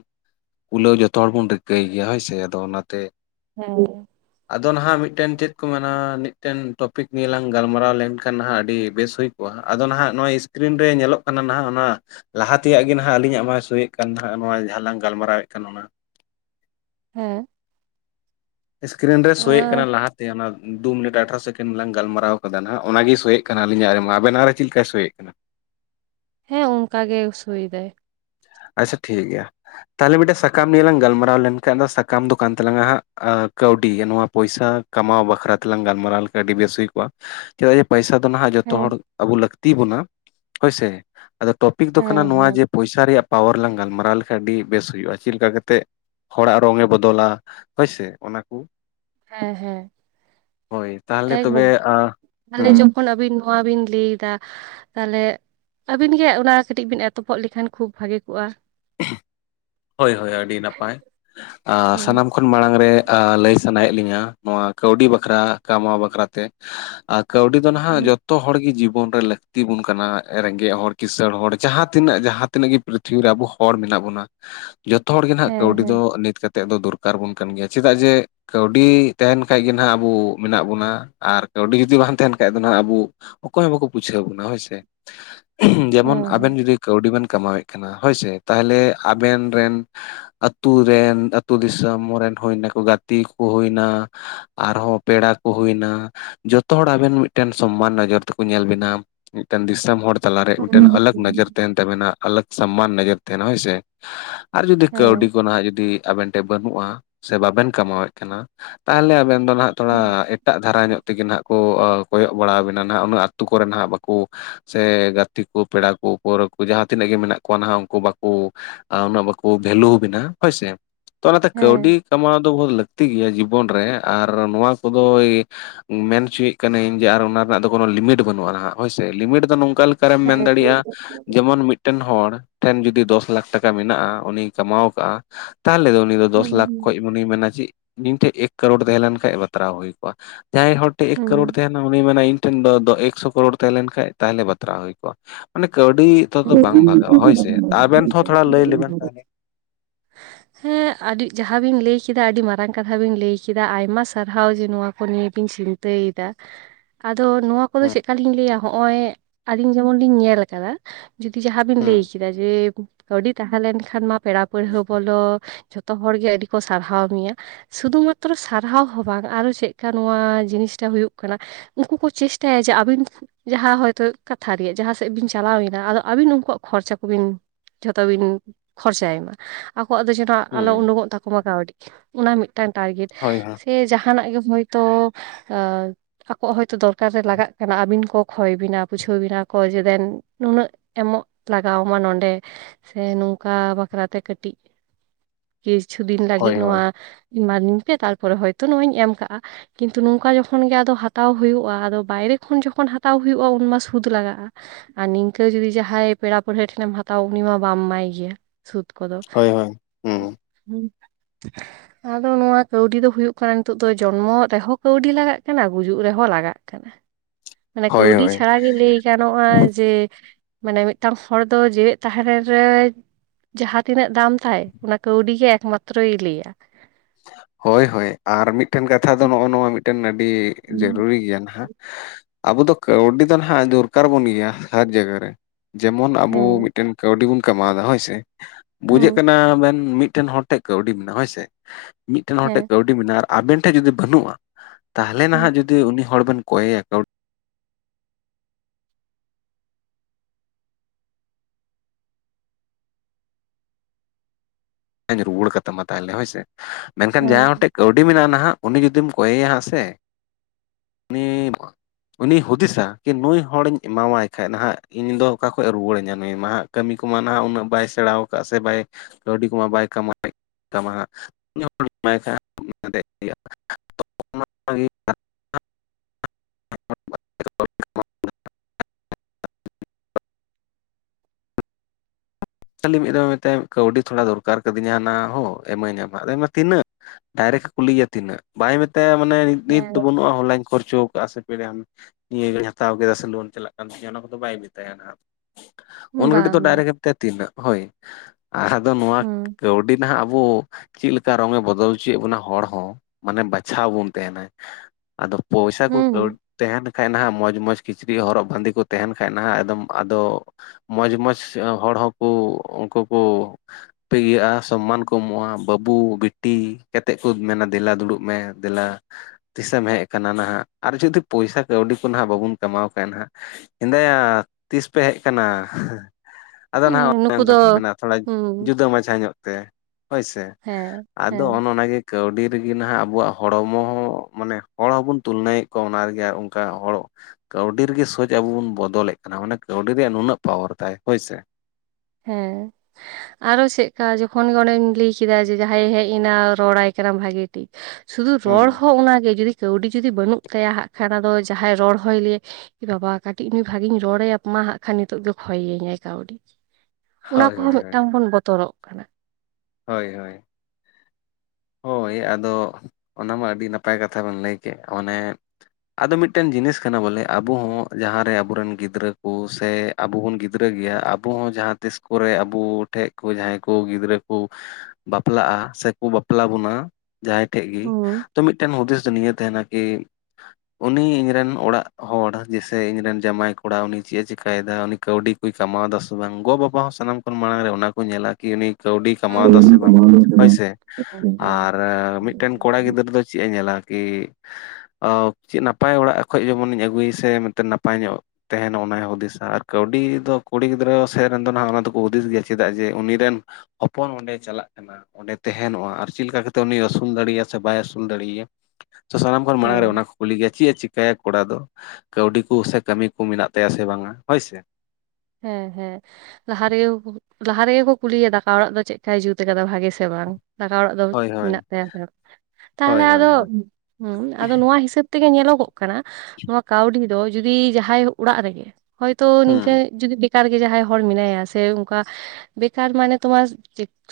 Speaker 2: ᱠᱩᱞᱟᱹᱣ ᱡᱚᱛᱚ ᱦᱚᱲ ᱵᱚᱱ ᱨᱤᱠᱟᱹᱭ ᱜᱮᱭᱟ ᱦᱳᱭ ᱥᱮ ᱟᱫᱚ ᱚᱱᱟᱛᱮ
Speaker 1: ᱦᱮᱸ
Speaker 2: ᱟᱫᱚ ᱱᱟᱦᱟᱜ ᱢᱤᱫᱴᱮᱱ ᱪᱮᱫ ᱠᱚ ᱢᱮᱱᱟ ᱢᱤᱫᱴᱮᱱ ᱴᱚᱯᱤᱠ ᱱᱤᱭᱮ ᱞᱟᱝ ᱜᱟᱞᱢᱟᱨᱟᱣ ᱞᱮᱱᱠᱷᱟᱱ ᱱᱟᱟᱜ ᱟᱹᱰᱤ ᱵᱮᱥ ᱦᱩᱭᱩᱜ ᱟᱫᱚ ᱱᱟᱦᱟᱜ ᱱᱚᱜ-ᱚᱭ ᱥᱠᱨᱤᱱ ᱨᱮ ᱧᱮᱞᱚᱜ ᱠᱟᱱᱟ ᱱᱟᱦᱟᱜ ᱚᱱᱟ ᱞᱟᱦᱟ ᱛᱮᱭᱟᱜ ᱜᱮ ᱱᱟᱦᱟᱜ ᱟᱹᱞᱤᱧᱟᱜ ᱢᱟᱷ ᱥᱳᱭᱮᱫ ᱠᱟᱱ ᱦᱟᱸᱜ ᱱᱚᱣᱟ ᱡᱟᱦᱟᱸ ᱞᱟᱝ ᱜᱟᱞᱢᱟᱨᱟᱣᱮᱫ ᱠᱟᱱ ᱚᱱᱟ
Speaker 1: ᱦᱮᱸ
Speaker 2: ᱥᱠᱨᱤᱱ ᱨᱮ ᱥᱳᱭᱮᱫ
Speaker 1: ᱟᱨ
Speaker 2: ᱠᱟᱱᱟ ᱞᱟᱦᱟᱛᱮ ᱚᱱᱟ ᱫᱩ ᱢᱤᱱᱤᱴ ᱟᱴᱨᱷᱚ ᱥᱮᱠᱮᱱᱰ ᱞᱟᱝ ᱜᱟᱞᱢᱟᱨᱟᱣ ᱠᱟᱫᱟ ᱱᱟᱜ ᱚᱱᱟᱜᱮ ᱥᱳᱭᱮᱜ ᱠᱟᱱᱟ ᱟᱹᱞᱤᱧᱟᱜ ᱨᱮᱢᱟ ᱟᱵᱮᱱᱟᱜ ᱨᱮ ᱪᱮᱫ ᱞᱮᱠᱟᱭ ᱥᱳᱭᱮᱫ ᱠᱟᱱᱟ?
Speaker 1: ᱦᱮᱸ ᱚᱱᱠᱟ ᱜᱮ ᱥᱳᱭ ᱮᱫᱟᱭ᱾
Speaker 2: ᱟᱪᱷᱟ ᱴᱷᱤᱠ ᱜᱮᱭᱟ᱾ ᱛᱟᱦᱚᱞᱮ ᱢᱤᱫᱴᱮᱡ ᱥᱟᱠᱟᱢ ᱱᱤᱭᱮ ᱞᱟᱝ ᱜᱟᱞᱢᱟᱨᱟᱣ ᱞᱮᱱᱠᱷᱟᱱ ᱥᱟᱠᱟᱢ ᱫᱚ ᱠᱟᱱ ᱛᱟᱞᱟᱝᱼᱟ ᱦᱟᱸᱜ ᱠᱟᱹᱣᱰᱤ ᱱᱚᱶᱟ ᱯᱚᱭᱥᱟ ᱠᱟᱢᱟᱣ ᱵᱟᱠᱷᱨᱟ ᱛᱮᱞᱟᱝ ᱜᱟᱞᱢᱟᱨᱟᱣ ᱞᱮᱠᱷᱟᱱ ᱟᱹᱰᱤ ᱵᱮᱥ ᱦᱩᱭ ᱠᱚᱼᱟ ᱪᱮᱫᱟᱜ ᱡᱮ ᱯᱚᱭᱥᱟ ᱛᱚ ᱱᱟᱜ ᱦᱟᱸᱜ ᱡᱚᱛᱚ ᱦᱚᱲ
Speaker 1: ᱦᱮᱸ
Speaker 2: ᱟᱵᱚ ᱞᱟᱹᱠᱛᱤ ᱵᱚᱱᱟ ᱦᱳᱭᱥᱮ ᱟᱫᱚ ᱴᱚᱯᱤᱠ ᱫᱚ
Speaker 1: ᱦᱮᱸ
Speaker 2: ᱠᱟᱱᱟ ᱱᱚᱶᱟ
Speaker 1: ᱦᱮᱸ
Speaker 2: ᱡᱮ ᱯᱚᱭᱥᱟ ᱨᱮᱭᱟᱜ ᱯᱟᱣᱟᱨ ᱞᱟᱝ ᱜᱟᱞᱢᱟᱨᱟᱣ ᱞᱮᱠᱷᱟᱱ ᱟᱹᱰᱤ ᱵᱮᱥ ᱦᱩᱭᱩᱜᱼᱟ ᱪᱮᱫ ᱞᱮᱠᱟ ᱠᱟᱛᱮᱫ ᱦᱚᱲᱟᱜ ᱨᱚᱝ ᱮ ᱵᱚᱫᱚᱞᱟ? ᱦᱳᱭᱥᱮ ᱚᱱᱟ ᱠᱚ᱾
Speaker 1: ᱦᱮᱸ ᱦᱮᱸ
Speaker 2: ᱦᱳᱭ ᱛᱟᱦᱚᱞᱮ ᱛᱚᱵᱮ
Speaker 1: ᱮᱫᱚᱢ ᱛᱟᱦᱚᱞᱮ
Speaker 2: ᱦᱩᱸ
Speaker 1: ᱡᱚᱠᱷᱚᱱ ᱟᱹᱵᱤᱱ ᱱᱚᱶᱟ ᱵᱤᱱ ᱞᱟᱹᱭ ᱮᱫᱟ ᱛᱟᱦᱚᱞᱮ ᱟᱹᱵᱤᱱ ᱜᱮ ᱚᱱᱟ ᱠᱟᱹᱴᱤᱡ ᱵᱤᱱ ᱮᱛᱚᱦᱚᱵ ᱞᱮᱠᱷᱟᱱ ᱠᱷᱩᱵ ᱵᱷᱟᱹᱜᱤ ᱠᱚᱜᱼᱟ᱾
Speaker 2: ᱦᱳᱭ ᱦᱳᱭ ᱟᱹᱰᱤ ᱱᱟᱯᱟᱭ ᱟᱸ
Speaker 1: ᱦᱩᱸ
Speaker 2: ᱥᱟᱱᱟᱢ ᱠᱷᱚᱱ ᱢᱟᱲᱟᱝ ᱨᱮ ᱞᱟᱹᱭ ᱥᱟᱱᱟᱭᱮᱫ ᱞᱤᱧᱟᱹ ᱱᱚᱶᱟ ᱠᱟᱹᱣᱰᱤ ᱵᱟᱠᱷᱨᱟ ᱠᱟᱢᱟᱣ ᱵᱟᱠᱷᱨᱟᱛᱮ᱾ ᱟᱨ ᱠᱟᱹᱣᱰᱤ ᱫᱚ ᱱᱟᱦᱟᱜ
Speaker 1: ᱦᱩᱸ
Speaker 2: ᱡᱚᱛᱚ ᱡᱚᱛᱚ ᱦᱚᱲ ᱜᱮ ᱡᱤᱵᱚᱱ ᱨᱮ ᱞᱟᱹᱠᱛᱤ ᱵᱚᱱ ᱠᱟᱱᱟ ᱨᱮᱸᱜᱮᱡ ᱦᱚᱲ ᱠᱤᱥᱟᱹᱲ ᱦᱚᱲ ᱡᱟᱦᱟᱸ ᱛᱤᱱᱟᱹᱜ ᱡᱟᱦᱟᱸ ᱛᱤᱱᱟᱹᱜ ᱜᱮ ᱯᱨᱤᱛᱷᱤᱵᱤ ᱨᱮ ᱟᱵᱚ ᱦᱚᱲ ᱢᱮᱱᱟᱜ ᱵᱚᱱᱟ ᱡᱚᱛᱚ ᱦᱚᱲ ᱜᱮ ᱱᱟᱱᱟᱜ
Speaker 1: ᱦᱮᱸ
Speaker 2: ᱠᱟᱹᱣᱰᱤ
Speaker 1: ᱦᱮᱸ
Speaker 2: ᱫᱚ ᱱᱤᱛ ᱠᱟᱛᱮᱫ ᱫᱚ ᱫᱚᱨᱠᱟᱨᱵᱚᱱ ᱠᱟᱱ ᱜᱮᱭᱟ ᱪᱮᱫᱟᱜ ᱡᱮ ᱠᱟᱹᱣᱰᱤ ᱛᱟᱦᱮᱱ ᱠᱷᱟᱡ ᱜᱮ ᱱᱟᱦᱟᱸᱜ ᱟᱵᱚ ᱢᱮᱱᱟᱜ ᱵᱚᱱᱟ ᱟᱨ ᱠᱟᱹᱣᱰᱤ ᱡᱩᱫᱤ ᱵᱟᱝ ᱛᱟᱦᱮᱱ ᱠᱷᱟᱡ ᱫᱚ ᱦᱟᱸᱜ ᱟᱵᱚ ᱚᱠᱚᱭ ᱦᱚᱸ ᱵᱟᱠᱚ ᱵᱩᱡᱷᱟᱹᱣ ᱵᱚᱱᱟ ᱦᱳᱭ ᱥᱮ ᱡᱮᱢᱚᱱ
Speaker 1: ᱦᱮᱸ
Speaker 2: ᱟᱵᱮᱱ
Speaker 1: ᱦᱮᱸ
Speaker 2: ᱡᱩᱫᱤ ᱠᱟᱹᱣᱰᱤ ᱵᱮᱱ ᱠᱟᱢᱟᱣᱮᱫ ᱠᱟᱱᱟ ᱦᱳᱭᱥᱮ ᱛᱟᱦᱚᱞᱮ ᱟᱵᱮᱱ ᱨᱮᱱ ᱟᱹᱛᱩ ᱨᱮᱱ ᱟᱹᱛᱩ ᱫᱤᱥᱚᱢ ᱠᱚᱨᱮᱱ ᱦᱩᱭᱱᱟᱠᱚ ᱜᱟᱛᱮ ᱠᱚ ᱦᱩᱭᱱᱟ ᱟᱨᱦᱚᱸ ᱯᱮᱲᱟ ᱠᱚ ᱦᱩᱭᱱᱟ- ᱡᱚᱛᱚ ᱦᱚᱲ ᱟᱵᱤᱱ ᱢᱤᱫᱴᱮᱱ ᱥᱚᱢ ᱢᱟᱱ ᱱᱚᱡᱚᱨ ᱛᱮᱠᱚ ᱧᱮᱞ ᱵᱤᱱᱟ ᱢᱤᱫᱴᱮᱱ ᱫᱤᱥᱚᱢ ᱦᱚᱲ- ᱛᱟᱞᱟᱨᱮ
Speaker 1: ᱦᱩᱸ
Speaker 2: ᱢᱤᱫᱴᱮᱱ ᱟᱞᱟᱜ ᱱᱚᱡᱚᱨ ᱛᱟᱦᱮᱱ ᱛᱟᱵᱤᱱᱟ ᱟᱞᱟᱜ ᱥᱚᱢ ᱢᱟᱱ ᱱᱚᱡᱚᱨ ᱛᱟᱦᱮᱱᱟ ᱦᱚᱭᱥᱮ- ᱟᱨ ᱡᱩᱫᱤ
Speaker 1: ᱦᱮᱸ
Speaker 2: ᱠᱟᱹᱣᱰᱤ
Speaker 1: ᱦᱮᱸ ᱦᱮᱸ
Speaker 2: ᱠᱚ ᱱᱟᱦᱟᱜ ᱡᱩᱫᱤ- ᱟᱵᱤᱱ ᱴᱷᱮᱱ ᱵᱟᱹᱱᱩᱜᱼᱟ ᱥᱮ ᱵᱟᱵᱤᱱ ᱠᱟᱢᱟᱣᱮᱫ ᱠᱟᱱᱟ ᱛᱟᱦᱚᱞᱮ ᱟᱵᱤᱱ ᱫᱚ ᱱᱟᱦᱟᱜ ᱛᱷᱚᱲᱟ- ᱮᱴᱟᱜ ᱫᱷᱟᱨᱟ ᱧᱚᱜ ᱛᱮᱜᱮ ᱱᱟᱜ ᱠᱚ ᱠᱚᱭᱚᱜ ᱵᱟᱲᱟ ᱵᱤᱱᱟ ᱱᱟᱦᱟᱜ ᱩᱱᱟᱹᱜ ᱟᱹᱛᱩ ᱠᱚᱨᱮ ᱱᱟᱜ ᱵᱟᱠᱚ- ᱥᱮ ᱜᱟᱛᱮ ᱠᱚ ᱯᱮᱲᱟ ᱠᱚ ᱯᱟᱹᱣᱨᱟᱹ ᱠᱚ ᱡᱟᱦᱟᱸ ᱛᱤᱱᱟᱹᱜ ᱜᱮ ᱢᱮᱱᱟᱜ ᱠᱚᱣᱟ ᱱᱟᱦᱟᱜ ᱩᱱᱠᱩ ᱵᱟᱠᱚ- ᱩᱱᱟᱹᱜ ᱵᱟᱠᱚ ᱵᱷᱮᱞᱩᱵᱤᱱᱟ ᱦᱚᱭᱥᱮ ᱛᱚ ᱚᱱᱟᱛᱮ ᱠᱟᱹᱣᱰᱤ ᱠᱟᱢᱟᱣ- ᱵᱚᱦᱩᱛ ᱞᱟᱹᱠᱛᱤ ᱜᱮᱭᱟ ᱡᱤᱵᱚᱱ ᱨᱮ ᱟᱨ ᱱᱚᱶᱟ ᱠᱚᱫᱚᱭ ᱢᱮᱱ ᱦᱚᱪᱚᱭᱮᱫ ᱠᱟᱹᱱᱟᱹᱧ ᱡᱮ ᱚᱱᱟ ᱨᱮᱱᱟᱜ ᱫᱚ ᱠᱳᱱᱳ ᱞᱤᱢᱤᱴ ᱵᱟᱹᱱᱩᱜᱼᱟ ᱦᱳᱭᱥᱮ ᱞᱤᱢᱤᱴ ᱫᱚ ᱱᱚᱝᱠᱟ ᱠᱟᱨᱮᱢ ᱢᱮᱱ ᱫᱟᱲᱮᱭᱟᱜᱼᱟ ᱡᱮᱢᱚᱱ ᱢᱤᱫ ᱴᱮᱱ ᱦᱚᱲ ᱴᱷᱮᱱ ᱡᱩᱫᱤ ᱫᱚᱥ ᱞᱟᱠᱷ ᱴᱟᱠᱟ ᱢᱮᱱᱟᱜᱼᱟ ᱩᱱᱤᱭ ᱠᱟᱢᱟᱣ ᱟᱠᱟᱜᱼᱟ ᱛᱟᱦᱚᱞᱮ ᱫᱚ ᱩᱱᱤ ᱫᱚ
Speaker 1: ᱦᱩᱸ
Speaker 2: ᱫᱚᱥ ᱞᱟᱠᱷ ᱠᱷᱚᱡ ᱩᱱᱤ ᱢᱮᱱᱟ ᱡᱮ ᱤᱧ ᱴᱷᱮᱡ ᱮᱠ ᱠᱟᱨᱳᱲ ᱛᱟᱦᱮᱸ ᱞᱮᱱ ᱠᱷᱟᱱᱡ ᱵᱟᱛᱨᱟᱣ ᱦᱩᱭ ᱠᱚᱜᱼᱟ ᱡᱟᱦᱟᱸᱭ ᱦᱚᱲ ᱴᱷᱮᱱ ᱮᱠ ᱠᱟᱨᱚᱲ
Speaker 1: ᱦᱩᱸ
Speaker 2: ᱛᱟᱦᱮᱸᱱ ᱩᱱᱤ ᱢᱮᱱᱼᱟ ᱤᱧ ᱴᱷᱮᱱ ᱫᱚ ᱮᱠᱥᱚ ᱠᱟᱨᱳᱲ ᱛᱟᱦᱮᱸ ᱞᱮᱱ ᱠᱷᱟᱱᱡ ᱛᱟᱦᱚᱞᱮ ᱵᱟᱛᱨᱟᱣ ᱦᱩᱭ ᱠᱚᱜᱼᱟ ᱢᱟᱱᱮ ᱠᱟᱹᱣᱰᱤ ᱫᱚ ᱵᱟᱝ ᱵᱷᱟᱜᱟᱜᱼᱟ ᱦᱳᱭᱥᱮ ᱟᱵᱮᱱ ᱛᱚ ᱛᱷᱚᱲᱟ ᱞᱟᱹᱭ ᱞᱮᱵᱮᱱ ᱛᱟᱦᱚᱞᱮ᱾
Speaker 1: ᱦᱮᱸ ᱟᱹᱰᱤ ᱡᱟᱦᱟᱸ ᱵᱤᱱ ᱞᱟᱹᱭ ᱠᱮᱫᱟ ᱟᱹᱰᱤ ᱢᱟᱨᱟᱝ ᱠᱟᱛᱷᱟ ᱵᱤᱱ ᱞᱟᱹᱭ ᱠᱮᱫᱟ ᱟᱭᱢᱟ ᱥᱟᱨᱦᱟᱣ ᱡᱮ ᱱᱚᱶᱟ ᱠᱚ ᱱᱤᱭᱟᱹ ᱵᱤᱱ ᱪᱤᱱᱛᱟᱹᱭᱮᱫᱟ
Speaker 2: [inaudible]
Speaker 1: ᱟᱫᱚ ᱱᱚᱣᱟ ᱠᱚᱫᱚ
Speaker 2: ᱦᱩᱸ
Speaker 1: ᱪᱮᱫ ᱞᱮᱠᱟᱞᱤᱧ ᱞᱟᱹᱭᱼᱟ ᱦᱚᱸᱜ ᱚᱭ ᱟᱞᱤᱧ ᱡᱮᱢᱚᱱ ᱞᱤᱧ ᱧᱮᱞ ᱟᱠᱟᱫᱟ- ᱡᱩᱫᱤ ᱡᱟᱦᱟᱸ ᱵᱤᱱ ᱞᱟᱹᱭ
Speaker 2: ᱦᱩᱸ
Speaker 1: ᱠᱮᱫᱟ ᱡᱮ ᱠᱟᱹᱣᱰᱤ ᱛᱟᱦᱮᱸ ᱞᱮᱱᱠᱷᱟᱱ ᱢᱟ ᱯᱮᱲᱟ ᱯᱟᱹᱲᱦᱟᱹ ᱵᱚᱞᱚ- ᱡᱚᱛᱚ ᱦᱚᱲ ᱜᱮ ᱟᱹᱰᱤ ᱠᱚ ᱥᱟᱨᱦᱟᱣ ᱢᱮᱭᱟ- ᱥᱩᱫᱩ ᱢᱟᱛᱨᱚ ᱥᱟᱨᱦᱟᱣ ᱦᱚᱸ ᱵᱟᱝ ᱟᱨᱚ ᱪᱮᱫᱠᱟ ᱱᱚᱣᱟ ᱡᱤᱱᱤᱥᱴᱟ ᱦᱩᱭᱩᱜ ᱠᱟᱱᱟ ᱩᱱᱠᱩ ᱠᱚ ᱪᱮᱥᱴᱟᱭᱟ ᱡᱮ ᱟᱵᱤᱱ ᱡᱟᱦᱟᱸ ᱦᱚᱭᱛᱩ ᱠᱟᱛᱷᱟ ᱨᱮᱭᱟᱜ ᱡᱟᱸᱦᱟ ᱥᱮᱫ ᱵᱤᱱ ᱪᱟᱞᱟᱣᱮᱱᱟ ᱟᱫᱚ ᱟᱹᱵᱤᱱ ᱩᱱᱠᱩᱣᱟᱜ ᱠᱷᱚᱨᱪᱟ ᱠᱚᱵᱤᱱ ᱡᱚᱛᱚ ᱵᱤᱱ ᱠᱷᱚᱨ ᱪᱟᱭ ᱢᱟ ᱟᱠᱚᱣᱟᱜ ᱫᱚ ᱟᱞᱚ
Speaker 2: ᱦᱩᱸ
Speaker 1: ᱩᱰᱩᱝᱠᱚᱜ ᱛᱟᱠᱚᱢᱟ ᱠᱟᱹᱣᱰᱤ ᱚᱱᱟ ᱢᱤᱫᱴᱟᱝ ᱴᱟᱨᱜᱮᱴ᱾
Speaker 2: ᱦᱚᱭ ᱦᱚᱭ
Speaker 1: ᱥᱮ ᱡᱟᱦᱟᱱᱟᱜ ᱜᱮ ᱦᱚᱭᱛᱚ- ᱟᱠᱚᱼᱟᱜ ᱦᱚᱭᱛᱚ ᱫᱚᱨᱠᱟᱨ ᱨᱮ ᱞᱟᱜᱟᱣᱜ ᱠᱟᱱᱟ ᱟᱹᱵᱤᱱ ᱠᱚ ᱠᱚᱭ ᱵᱤᱱᱟ ᱵᱩᱡᱷᱟᱹᱣ ᱵᱤᱱᱟ ᱠᱚ ᱡᱮ ᱫᱮᱱ᱾ ᱱᱩᱱᱟᱹᱜ ᱮᱢᱚᱜ ᱞᱟᱜᱟᱣ ᱟᱢᱟ ᱱᱚᱸᱰᱮ ᱥᱮ ᱱᱚᱝᱠᱟ ᱵᱟᱠᱷᱨᱟᱛᱮ ᱠᱟᱹᱴᱤᱡ-
Speaker 2: [inaudible]
Speaker 1: ᱠᱤᱪᱷᱩ ᱫᱤᱱ ᱞᱟᱹᱜᱤᱫ
Speaker 2: ᱦᱳᱭ ᱦᱳᱭ
Speaker 1: ᱱᱚᱣᱟ ᱮᱢᱟ ᱞᱤᱧ ᱯᱮ ᱛᱟᱨᱯᱚᱨᱮ ᱦᱚᱭᱛᱚ ᱱᱚᱣᱟᱧ ᱮᱢ ᱠᱟᱜᱼᱟ᱾ ᱠᱤᱱᱛᱩ ᱱᱚᱝᱠᱟ ᱡᱚᱠᱷᱚᱱ ᱜᱮ ᱟᱫᱚ ᱦᱟᱛᱟᱣ ᱦᱩᱭᱩᱜᱼᱟ ᱟᱫᱚ ᱵᱟᱭᱨᱮ ᱠᱷᱚᱱ ᱡᱚᱠᱷᱚᱱ ᱦᱟᱛᱟᱣ ᱦᱩᱭᱩᱜᱼᱟ ᱩᱱᱢᱟ ᱥᱩᱫ ᱞᱟᱜᱟᱣᱜ- ᱟᱸ ᱟᱨ ᱱᱤᱝᱠᱟᱹ ᱡᱚᱫᱤ ᱡᱟᱦᱟᱸᱭ ᱯᱮᱲᱟ ᱯᱟᱹᱲᱦᱟᱹ ᱴᱷᱮᱱᱮᱢ ᱦᱟᱛᱟᱣ ᱩᱱᱤ ᱢᱟ ᱵᱟᱢ ᱮᱢᱟᱭ ᱜᱮᱭᱟ ᱥᱩᱫ ᱠᱚᱫᱚ᱾
Speaker 2: ᱦᱳᱭ ᱦᱳᱭ ᱦᱩᱸ
Speaker 1: ᱦᱮᱸ ᱟᱫᱚ ᱱᱚᱣᱟ ᱠᱟᱹᱣᱰᱤ ᱫᱚ ᱦᱩᱭᱩᱜ ᱠᱟᱱᱟ ᱱᱤᱛᱚᱜ ᱫᱚ ᱡᱚᱱᱢᱚᱜ ᱨᱮᱦᱚᱸ ᱠᱟᱹᱣᱰᱤ ᱞᱟᱜᱟᱜ ᱠᱟᱱᱟ ᱜᱩᱡᱩᱜ ᱨᱮᱦᱚᱸ ᱞᱟᱜᱟᱜ ᱠᱟᱱᱟ ᱢᱟᱱᱮ
Speaker 2: ᱦᱳᱭ
Speaker 1: ᱠᱟᱹᱣᱰᱤ
Speaker 2: ᱦᱳᱭ
Speaker 1: ᱪᱷᱟᱲᱟ ᱜᱮ ᱞᱟᱹᱭ ᱜᱟᱱᱚᱜᱼᱟ ᱡᱮ ᱢᱟᱱᱮ ᱢᱤᱫᱴᱟᱝ ᱦᱚᱲ ᱫᱚ ᱡᱤᱣᱤᱫ ᱛᱟᱦᱮᱱ ᱨᱮ ᱡᱟᱦᱟᱸ ᱛᱤᱱᱟᱹᱜ ᱫᱟᱢ ᱛᱟᱭ ᱚᱱᱟ ᱠᱟᱹᱣᱰᱤ ᱜᱮ ᱮᱠᱢᱟᱛᱨᱚᱭ ᱞᱟᱹᱭᱟ
Speaker 2: ᱦᱚᱭ ᱦᱚᱭ ᱟᱨ ᱢᱤᱫᱴᱮᱱ ᱠᱟᱛᱷᱟ ᱫᱚ ᱱᱚᱜᱼᱚ ᱱᱚᱣᱟᱴ ᱟᱹᱰᱤ
Speaker 1: ᱦᱩᱸ
Speaker 2: ᱡᱟᱹᱨᱩᱨᱤ ᱜᱮᱭᱟ ᱟᱜ ᱟᱵᱚ ᱫᱚ ᱠᱟᱹᱣᱰᱤ ᱫᱚ ᱱᱟᱦᱟᱜ ᱫᱚᱨᱠᱟᱨ ᱵᱚᱱ ᱜᱮᱭᱟ ᱥᱟᱨ ᱡᱟᱭᱜᱟ ᱨᱮ ᱡᱮᱢᱚᱱ ᱟᱵᱚ
Speaker 1: ᱦᱮᱸ
Speaker 2: ᱢᱤᱫᱴᱮᱱ ᱠᱟᱹᱣᱰᱤ ᱵᱚᱱ ᱠᱟᱢᱟᱣᱮᱫ ᱫᱟ ᱦᱚᱭᱥᱮ ᱵᱩᱡᱷᱟᱹᱜ
Speaker 1: ᱦᱩᱸ
Speaker 2: ᱠᱟᱱᱟ ᱢᱮᱱ ᱢᱤᱫᱴᱮᱱ ᱦᱚᱲ ᱴᱷᱮᱱ ᱠᱟᱹᱣᱰᱤ ᱢᱮᱱᱟᱜᱼᱟ ᱦᱚᱭ ᱥᱮ ᱢᱤᱫᱴᱮᱱ ᱦᱚᱲ
Speaker 1: ᱦᱮᱸ
Speaker 2: ᱴᱷᱮᱱ ᱠᱟᱹᱣᱰᱤ ᱢᱮᱱᱟᱜᱼᱟ ᱟᱨ ᱟᱵᱮᱱ ᱴᱷᱮᱱ ᱡᱩᱫᱤ ᱵᱟᱹᱱᱩᱜᱼᱟ ᱛᱟᱦᱚᱞᱮ
Speaker 1: ᱦᱩᱸ
Speaker 2: ᱱᱟᱦᱟᱜ ᱡᱩᱫᱤ ᱩᱱᱤ ᱦᱚᱲ ᱵᱤᱱ ᱠᱚᱭᱮᱭᱟ ᱦᱮᱧ ᱨᱩᱣᱟᱹᱲ ᱠᱟ ᱛᱟᱢᱟ ᱛᱟᱦᱚᱞᱮ ᱦᱚᱭᱥᱮ ᱢᱮᱱᱠᱷᱟᱱ ᱡᱟᱦᱟᱸᱭ
Speaker 1: ᱦᱮᱸ
Speaker 2: ᱦᱚᱲ ᱴᱷᱮᱱ ᱠᱟᱹᱣᱰᱤ ᱢᱮᱱᱟᱜᱼᱟ ᱱᱟᱦᱟᱜ ᱩᱱᱤ ᱡᱩᱫᱤᱢ ᱠᱚᱭᱮᱭᱟ ᱦᱟᱸᱜ ᱥᱮ ᱩᱱᱤ ᱩᱱᱤ ᱦᱩᱫᱤᱥᱟ ᱠᱤ ᱱᱩᱭ ᱦᱚᱲᱤᱧ ᱮᱢᱟᱣᱟᱭ ᱠᱷᱟᱱ ᱱᱟᱦᱟᱜ ᱤᱧ ᱫᱚ ᱚᱠᱟ ᱠᱷᱚᱱᱮ ᱨᱩᱣᱟᱹᱲᱟᱹᱧᱟ ᱱᱩᱭ ᱢᱟ ᱦᱟᱜ ᱠᱟᱹᱢᱤ ᱠᱚᱢᱟ ᱱᱟᱦᱟᱜ ᱩᱱᱟᱹᱜ ᱵᱟᱭ ᱥᱮᱬᱟ ᱟᱠᱟᱫ ᱥᱮ ᱵᱟᱭ ᱠᱟᱹᱣᱰᱤ ᱠᱚᱢᱟ ᱵᱟᱭ ᱠᱟᱢᱟᱭ ᱠᱟᱢ ᱮᱢᱟᱭ ᱠᱷ ᱠᱷᱟᱹᱞᱤ ᱢᱤᱫ ᱫᱚᱷᱟᱣ ᱢᱮᱛᱟᱭᱟ ᱠᱟᱹᱣᱰᱤ ᱛᱷᱚᱲᱟ ᱫᱚᱨᱠᱟᱨ ᱠᱟ ᱫᱤᱧᱟ ᱦᱟᱱᱟ ᱦᱚ ᱮᱢᱢᱟᱹᱧᱢ ᱟᱫᱚ ᱢᱮ ᱛᱤᱱᱟᱹᱜ ᱰᱟᱭᱨᱮᱠᱴ ᱠᱩᱞᱤᱭᱮᱭᱟ ᱛᱤᱱᱟᱹᱜ ᱵᱟᱭ ᱢᱮᱛᱟᱭᱟ ᱢᱟᱱᱮ ᱱᱱᱤᱛ ᱫᱚ
Speaker 1: ᱦᱮᱸ
Speaker 2: ᱵᱟᱹᱱᱩᱜᱼᱟ ᱦᱚᱞᱟ ᱠᱷᱚᱨᱪᱚ ᱠᱟᱜᱼᱟ ᱥᱮ ᱯᱮᱲᱟᱢ ᱱᱤᱭᱟᱹ ᱜᱧ ᱦᱟᱛᱟᱣ ᱠᱮᱫᱟ ᱥᱮ ᱞᱳᱱ ᱪᱟᱞᱟᱜ ᱠᱟᱱ ᱛᱤᱧᱟᱹ ᱚᱱᱟ ᱠᱚᱫᱚ ᱵᱟᱭ ᱢᱮᱛᱟᱭᱟ ᱱᱟᱦ ᱩᱱ ᱜᱟᱰᱤ ᱫᱚ
Speaker 1: ᱵᱟᱝ ᱵᱟᱝ
Speaker 2: ᱰᱟᱭᱨᱮᱠᱴ ᱮ ᱢᱮᱛᱟᱭᱟ ᱛᱤᱱᱟᱹᱜ ᱦᱳᱭ ᱟᱫᱚ ᱱᱚᱣᱟ
Speaker 1: ᱦᱩᱸ
Speaker 2: ᱠᱟᱹᱣᱰᱤ ᱱᱟᱦᱟᱜ ᱟᱵᱚ ᱪᱮᱫ ᱞᱮᱠᱟ ᱨᱚᱝ ᱮ ᱵᱚᱫᱚᱞ ᱦᱚᱪᱚᱭᱮᱫ ᱵᱚᱱᱟ ᱦᱚᱲ ᱦᱚᱸ ᱢᱟᱱᱮ ᱵᱟᱪᱷᱟᱣ ᱵᱚᱱ ᱛᱟᱦᱮᱱᱟ ᱟᱫᱚ ᱯᱚᱭᱥᱟ ᱠᱚ
Speaker 1: ᱦᱩᱸ
Speaker 2: ᱛᱟᱦᱮᱱ ᱠᱷᱟᱡ ᱱᱟᱦᱟᱜ ᱢᱚᱡᱽ ᱢᱚᱡᱽ ᱠᱤᱪᱨᱤᱡ ᱦᱚᱨᱚᱜ ᱵᱟᱸᱫᱮ ᱠᱚ ᱛᱟᱦᱮᱱ ᱠᱷᱟᱡ ᱱᱟᱦᱟᱜ ᱮᱠᱫᱚᱢ ᱟᱫᱚ ᱢᱚᱸᱡᱽ ᱢᱚᱸᱡᱽ ᱦᱚᱲ ᱦᱚᱸᱠᱚ ᱩᱱᱠᱩ ᱠᱚ ᱯᱮ ᱤᱭᱟᱹᱜᱼᱟ ᱥᱚᱢᱢᱟᱱ ᱠᱚ ᱮᱢᱚᱜᱼᱟ ᱵᱟᱹᱵᱩ ᱵᱤᱴᱤ ᱠᱟᱛᱮᱫ ᱠᱚ ᱢᱮᱱᱟ ᱫᱮᱞᱟ ᱫᱩᱲᱩᱵ ᱢᱮ ᱫᱮᱞᱟ ᱛᱤᱥᱮᱢ ᱦᱮᱡ ᱠᱟᱱᱟ ᱱᱟᱦᱜ ᱟᱨ ᱡᱩᱫᱤ ᱯᱚᱭᱥᱟ ᱠᱟᱹᱣᱰᱤ ᱠᱚ ᱱᱟᱦᱜ ᱵᱟᱵᱚᱱ ᱠᱟᱢᱟᱣ ᱠᱷᱟᱱ ᱦᱟᱸᱜ ᱦᱸᱫᱟᱭᱟ ᱛᱤᱥ ᱯᱮ ᱦᱮᱡ ᱠᱟᱱᱟ ᱟᱫᱚ ᱱᱟᱦᱟᱜ ᱚᱱ
Speaker 1: ᱱᱩᱠᱩ ᱫᱚ
Speaker 2: ᱢᱮᱱᱟᱜᱼᱟ ᱛᱷᱚᱲᱟ
Speaker 1: ᱦᱩᱸ
Speaker 2: ᱡᱩᱫᱟᱹ ᱢᱟᱪᱷᱟ ᱧᱚᱜ ᱛᱮ ᱦᱚᱭᱥᱮ
Speaker 1: ᱦᱮᱸ
Speaker 2: ᱟᱫᱚ
Speaker 1: ᱦᱮᱸ
Speaker 2: ᱚᱱᱮ ᱚᱱᱟᱜᱮ ᱠᱟᱹᱣᱰᱤ ᱨᱮᱜᱮ ᱱᱟᱦᱟᱜ ᱟᱵᱚᱣᱟᱜ ᱦᱚᱲᱢᱚ ᱦᱚᱸ ᱢᱟᱱᱮ ᱦᱚᱲ ᱦᱚᱸᱵᱚᱱ ᱛᱩᱞᱱᱟᱣᱮᱫ ᱠᱚᱣᱟ ᱚᱱᱟ ᱨᱮᱜᱮ ᱟᱨ ᱚᱱᱠᱟ ᱦᱚᱲ ᱠᱟᱹᱣᱰᱤ ᱨᱮᱜᱮ ᱥᱚᱪ ᱟᱵᱚ ᱵᱚᱱ ᱵᱚᱫᱚᱞᱮᱫ ᱠᱟᱱᱟ ᱢᱟᱱᱮ ᱠᱟᱹᱣᱰᱤ ᱨᱮᱭᱟᱜ ᱱᱩᱱᱟᱹᱜ ᱯᱟᱣᱟᱨ ᱛᱟᱭ ᱦᱚᱭ ᱥᱮ
Speaker 1: ᱦᱮᱸ
Speaker 2: [inaudible]
Speaker 1: ᱟᱨᱚ ᱪᱮᱫ ᱞᱮᱠᱟ ᱡᱚᱠᱷᱚᱱ ᱜᱮ ᱚᱸᱰᱮᱧ ᱞᱟᱹᱭ ᱠᱮᱫᱟ ᱡᱮ ᱡᱟᱦᱟᱸᱭᱮ ᱦᱮᱡ ᱮᱱᱟ ᱨᱚᱲᱟᱭ ᱠᱟᱱᱟ ᱵᱷᱟᱹᱜᱤ ᱴᱷᱤᱠ ᱥᱩᱫᱷᱩ ᱨᱚᱲ
Speaker 2: ᱦᱩᱸ
Speaker 1: ᱦᱚᱸ ᱚᱱᱟ ᱜᱮ ᱡᱩᱫᱤ ᱠᱟᱹᱣᱰᱤ ᱡᱩᱫᱤ ᱵᱟᱹᱱᱩᱜ ᱛᱟᱭᱟ ᱦᱟᱸᱜ ᱠᱷᱟᱱ ᱟᱫᱚ ᱡᱟᱦᱟᱸᱭ ᱨᱚᱲ ᱦᱚᱭ ᱞᱟᱹᱭ ᱵᱟᱵᱟ ᱠᱟᱹᱴᱤᱡ ᱱᱩᱭ ᱵᱷᱟᱜᱤᱧ ᱨᱚᱲ ᱟᱭᱟ ᱢᱟ ᱦᱜ ᱠᱷᱟᱱ ᱱᱤᱛᱚᱜ ᱫᱚ ᱠᱷᱚᱭ ᱤᱧᱟᱭ ᱠᱟᱹᱣᱰᱤ ᱚᱱᱟ
Speaker 2: ᱦᱳᱭ
Speaker 1: ᱠᱚᱦᱚᱸ
Speaker 2: ᱦᱳᱭ ᱦᱳᱭ
Speaker 1: ᱢᱤᱫᱴᱟᱝ ᱵᱚᱱ ᱵᱚᱛᱚᱨᱚᱜ ᱠᱟᱱᱟ
Speaker 2: ᱦᱳᱭ ᱦᱳᱭ ᱦᱳᱭ ᱟᱫᱚ ᱚᱱᱟᱢᱟ ᱟᱹᱰᱤ ᱱᱟᱯᱟᱭ ᱠᱟᱛᱷᱟ ᱵᱮᱱ ᱞᱟᱹᱭ ᱠᱮᱫ ᱚᱱᱮ ᱟᱫᱚ ᱢᱤᱫᱴᱮᱱ ᱡᱤᱱᱤᱥ ᱠᱟᱱᱟ ᱵᱚᱞᱮ ᱟᱵᱚ ᱦᱚᱸ ᱡᱟᱦᱟᱸᱨᱮ ᱟᱵᱚᱨᱮᱱ ᱜᱤᱫᱽᱨᱟᱹ ᱠᱚ ᱥᱮ ᱟᱵᱚ ᱵᱚᱱ ᱜᱤᱫᱽᱨᱟᱹ ᱜᱮᱭᱟ ᱟᱵᱚ ᱦᱚᱸ ᱡᱟᱦᱟᱸ ᱛᱤᱥ ᱠᱚᱨᱮ ᱟᱵᱚ ᱴᱷᱮᱱ ᱠᱚ ᱡᱟᱦᱟᱸᱭ ᱠᱚ ᱜᱤᱫᱽᱨᱟᱹ ᱠᱚ ᱵᱟᱯᱞᱟᱜᱼᱟ ᱥᱮᱠᱚ ᱵᱟᱯᱞᱟ ᱵᱚᱱᱟ ᱡᱟᱦᱟᱸᱭ ᱴᱷᱮᱡ ᱜᱮ
Speaker 1: ᱦᱩᱸ
Speaker 2: ᱛᱚ ᱢᱤᱫᱴᱮᱱ ᱦᱩᱫᱤᱥ ᱫᱚ ᱱᱤᱭᱟᱹ ᱛᱟᱦᱮᱱᱟ ᱠᱤ ᱩᱱᱤ ᱤᱧ ᱨᱮᱱ ᱚᱲᱟᱜ ᱦᱚᱲ ᱡᱮᱭᱮᱥᱮ ᱤᱧ ᱨᱮᱱ ᱡᱟᱢᱟᱭ ᱠᱚᱲᱟ ᱩᱱᱤ ᱪᱮᱫ ᱮ ᱪᱮᱤᱠᱟᱭᱮᱫᱟ ᱩᱱᱤ ᱠᱟᱹᱣᱰᱤ ᱠᱚᱭ ᱠᱟᱢᱟᱣ ᱮᱫᱟ ᱥᱮ ᱵᱟᱝ ᱜᱚ ᱵᱟᱵᱟ ᱦᱚᱸ ᱥᱟᱱᱟᱢ ᱠᱷᱚᱱ ᱢᱟᱲᱟᱝ ᱨᱮ ᱚᱱᱟ ᱠᱚ ᱧᱮᱞᱟ ᱠᱤ ᱩᱱᱤ ᱠᱟᱹᱣᱰᱤ
Speaker 1: ᱥ
Speaker 2: ᱠᱟᱢᱟᱣ ᱮᱫᱟ ᱥᱮ ᱵᱟᱝ
Speaker 1: ᱠᱚᱢᱟᱱ
Speaker 2: ᱦᱳᱭ
Speaker 1: ᱵᱟᱝ
Speaker 2: ᱟᱨ ᱢᱤᱫᱴᱮᱱ ᱠᱚᱲᱟ ᱜᱤᱫᱽᱨᱟᱹᱨᱟᱹ ᱫᱚ ᱪᱮᱫ ᱮ ᱧᱮᱞᱟ ᱠᱤ ᱪᱮᱫ ᱱᱟᱯᱟᱭ ᱚᱲᱟᱜ ᱠᱷᱚᱱ ᱡᱮᱢᱚᱱᱤᱧ ᱟᱹᱜᱩᱭᱭᱟᱥᱮᱛᱮ ᱱᱟᱯᱟᱭ ᱧᱚᱜ ᱛᱟᱦᱮᱱ ᱚᱱᱟᱭ ᱦᱩᱫᱤᱥᱟ ᱟᱨ ᱠᱟᱹᱣᱰᱤ ᱫᱚ ᱠᱩᱲᱤ ᱜᱤᱫᱽᱨᱟᱹ ᱥᱮᱫ ᱨᱮᱱ ᱫᱚ ᱦᱜ ᱚᱱᱟ ᱫᱚᱠᱚ ᱦᱩᱫᱤᱥ ᱜᱮᱭᱟ ᱪᱮᱫᱟᱜ ᱡᱮ ᱩᱱ ᱨᱮᱱ ᱦᱚᱯᱚᱱ ᱚᱸᱰᱮ ᱪᱟᱞᱟᱜ ᱠᱟᱱᱟ ᱚᱸᱰᱮ ᱛᱟᱦᱮᱱᱚᱜᱼᱟ ᱟᱨ ᱪᱮᱫ ᱞᱮᱠᱟ ᱠᱟᱛᱮᱫ ᱩᱱᱤ ᱟᱹᱥᱩᱞ ᱫᱟᱲᱮᱟᱭ ᱥᱮ ᱵᱟᱭ ᱟᱹᱥᱩᱞ ᱫᱟᱲᱮᱣᱟᱭ ᱛᱚ ᱥᱟᱱᱟᱢ ᱠᱷᱚᱱ ᱢᱟᱲᱟᱝ
Speaker 1: ᱦᱮᱸ
Speaker 2: ᱨᱮ ᱚᱱᱟ ᱠᱚ ᱠᱩᱞᱤ ᱜᱮᱭᱟ ᱪᱮᱫ ᱮ ᱪᱤᱠᱟᱹ ᱪᱤᱠᱟᱭᱟ ᱠᱚᱲᱟ ᱫᱚ ᱠᱟᱹᱣᱰᱤ ᱠᱚ ᱥᱮ ᱠᱟᱹᱢᱤ ᱠᱚ ᱢᱮᱱᱟᱜ ᱛᱟᱭᱟ ᱥᱮ ᱵᱟᱝᱟ ᱦᱳᱭ ᱥᱮ
Speaker 1: ᱦᱮᱸ ᱦᱮᱸ ᱞᱟᱦᱟ ᱨᱮᱜᱮ ᱞᱟᱦᱟ ᱨᱮᱜᱮ ᱠᱚ ᱠᱩᱞᱤᱭᱟ ᱫᱟᱠᱟ ᱚᱲᱟᱜ ᱫᱚ ᱪᱮᱫᱠᱟᱭ ᱡᱩᱛ ᱠᱟᱫᱟ ᱵᱷᱟᱜᱮ ᱥᱮ ᱵᱟᱝ ᱫᱟᱠᱟ ᱚᱲᱟᱜ ᱫᱚ
Speaker 2: ᱦᱳᱭ ᱦᱳᱭ
Speaker 1: ᱢᱮᱱᱟᱜ ᱛᱟᱭᱟ ᱥᱮ ᱛᱟᱦᱚᱞᱮ
Speaker 2: ᱦᱳᱭ ᱦᱳᱭ
Speaker 1: ᱟᱫᱚ
Speaker 2: ᱦᱳᱭ
Speaker 1: ᱦᱩᱸ ᱟᱫᱚ ᱱᱚᱣᱟ ᱦᱤᱥᱟᱹᱵ ᱛᱮᱜᱮ ᱧᱮᱞᱚᱜᱚᱜ ᱠᱟᱱᱟ ᱱᱚᱣᱟ ᱠᱟᱹᱣᱰᱤ ᱡᱩᱫᱤ ᱡᱟᱦᱟᱸᱭ ᱚᱲᱟᱜ ᱨᱮᱜᱮ ᱦᱚᱭᱛᱚ ᱱᱤᱝᱠᱟᱹ
Speaker 2: ᱦᱩᱸ
Speaker 1: ᱡᱩᱫᱤ ᱵᱮᱠᱟᱨ ᱜᱮ ᱡᱟᱦᱟᱸᱭ ᱦᱚᱲ ᱢᱮᱱᱟᱭᱟ ᱥᱮ ᱚᱱᱠᱟ ᱵᱮᱠᱟᱨ ᱢᱟᱱᱮ ᱛᱳᱢᱟᱨ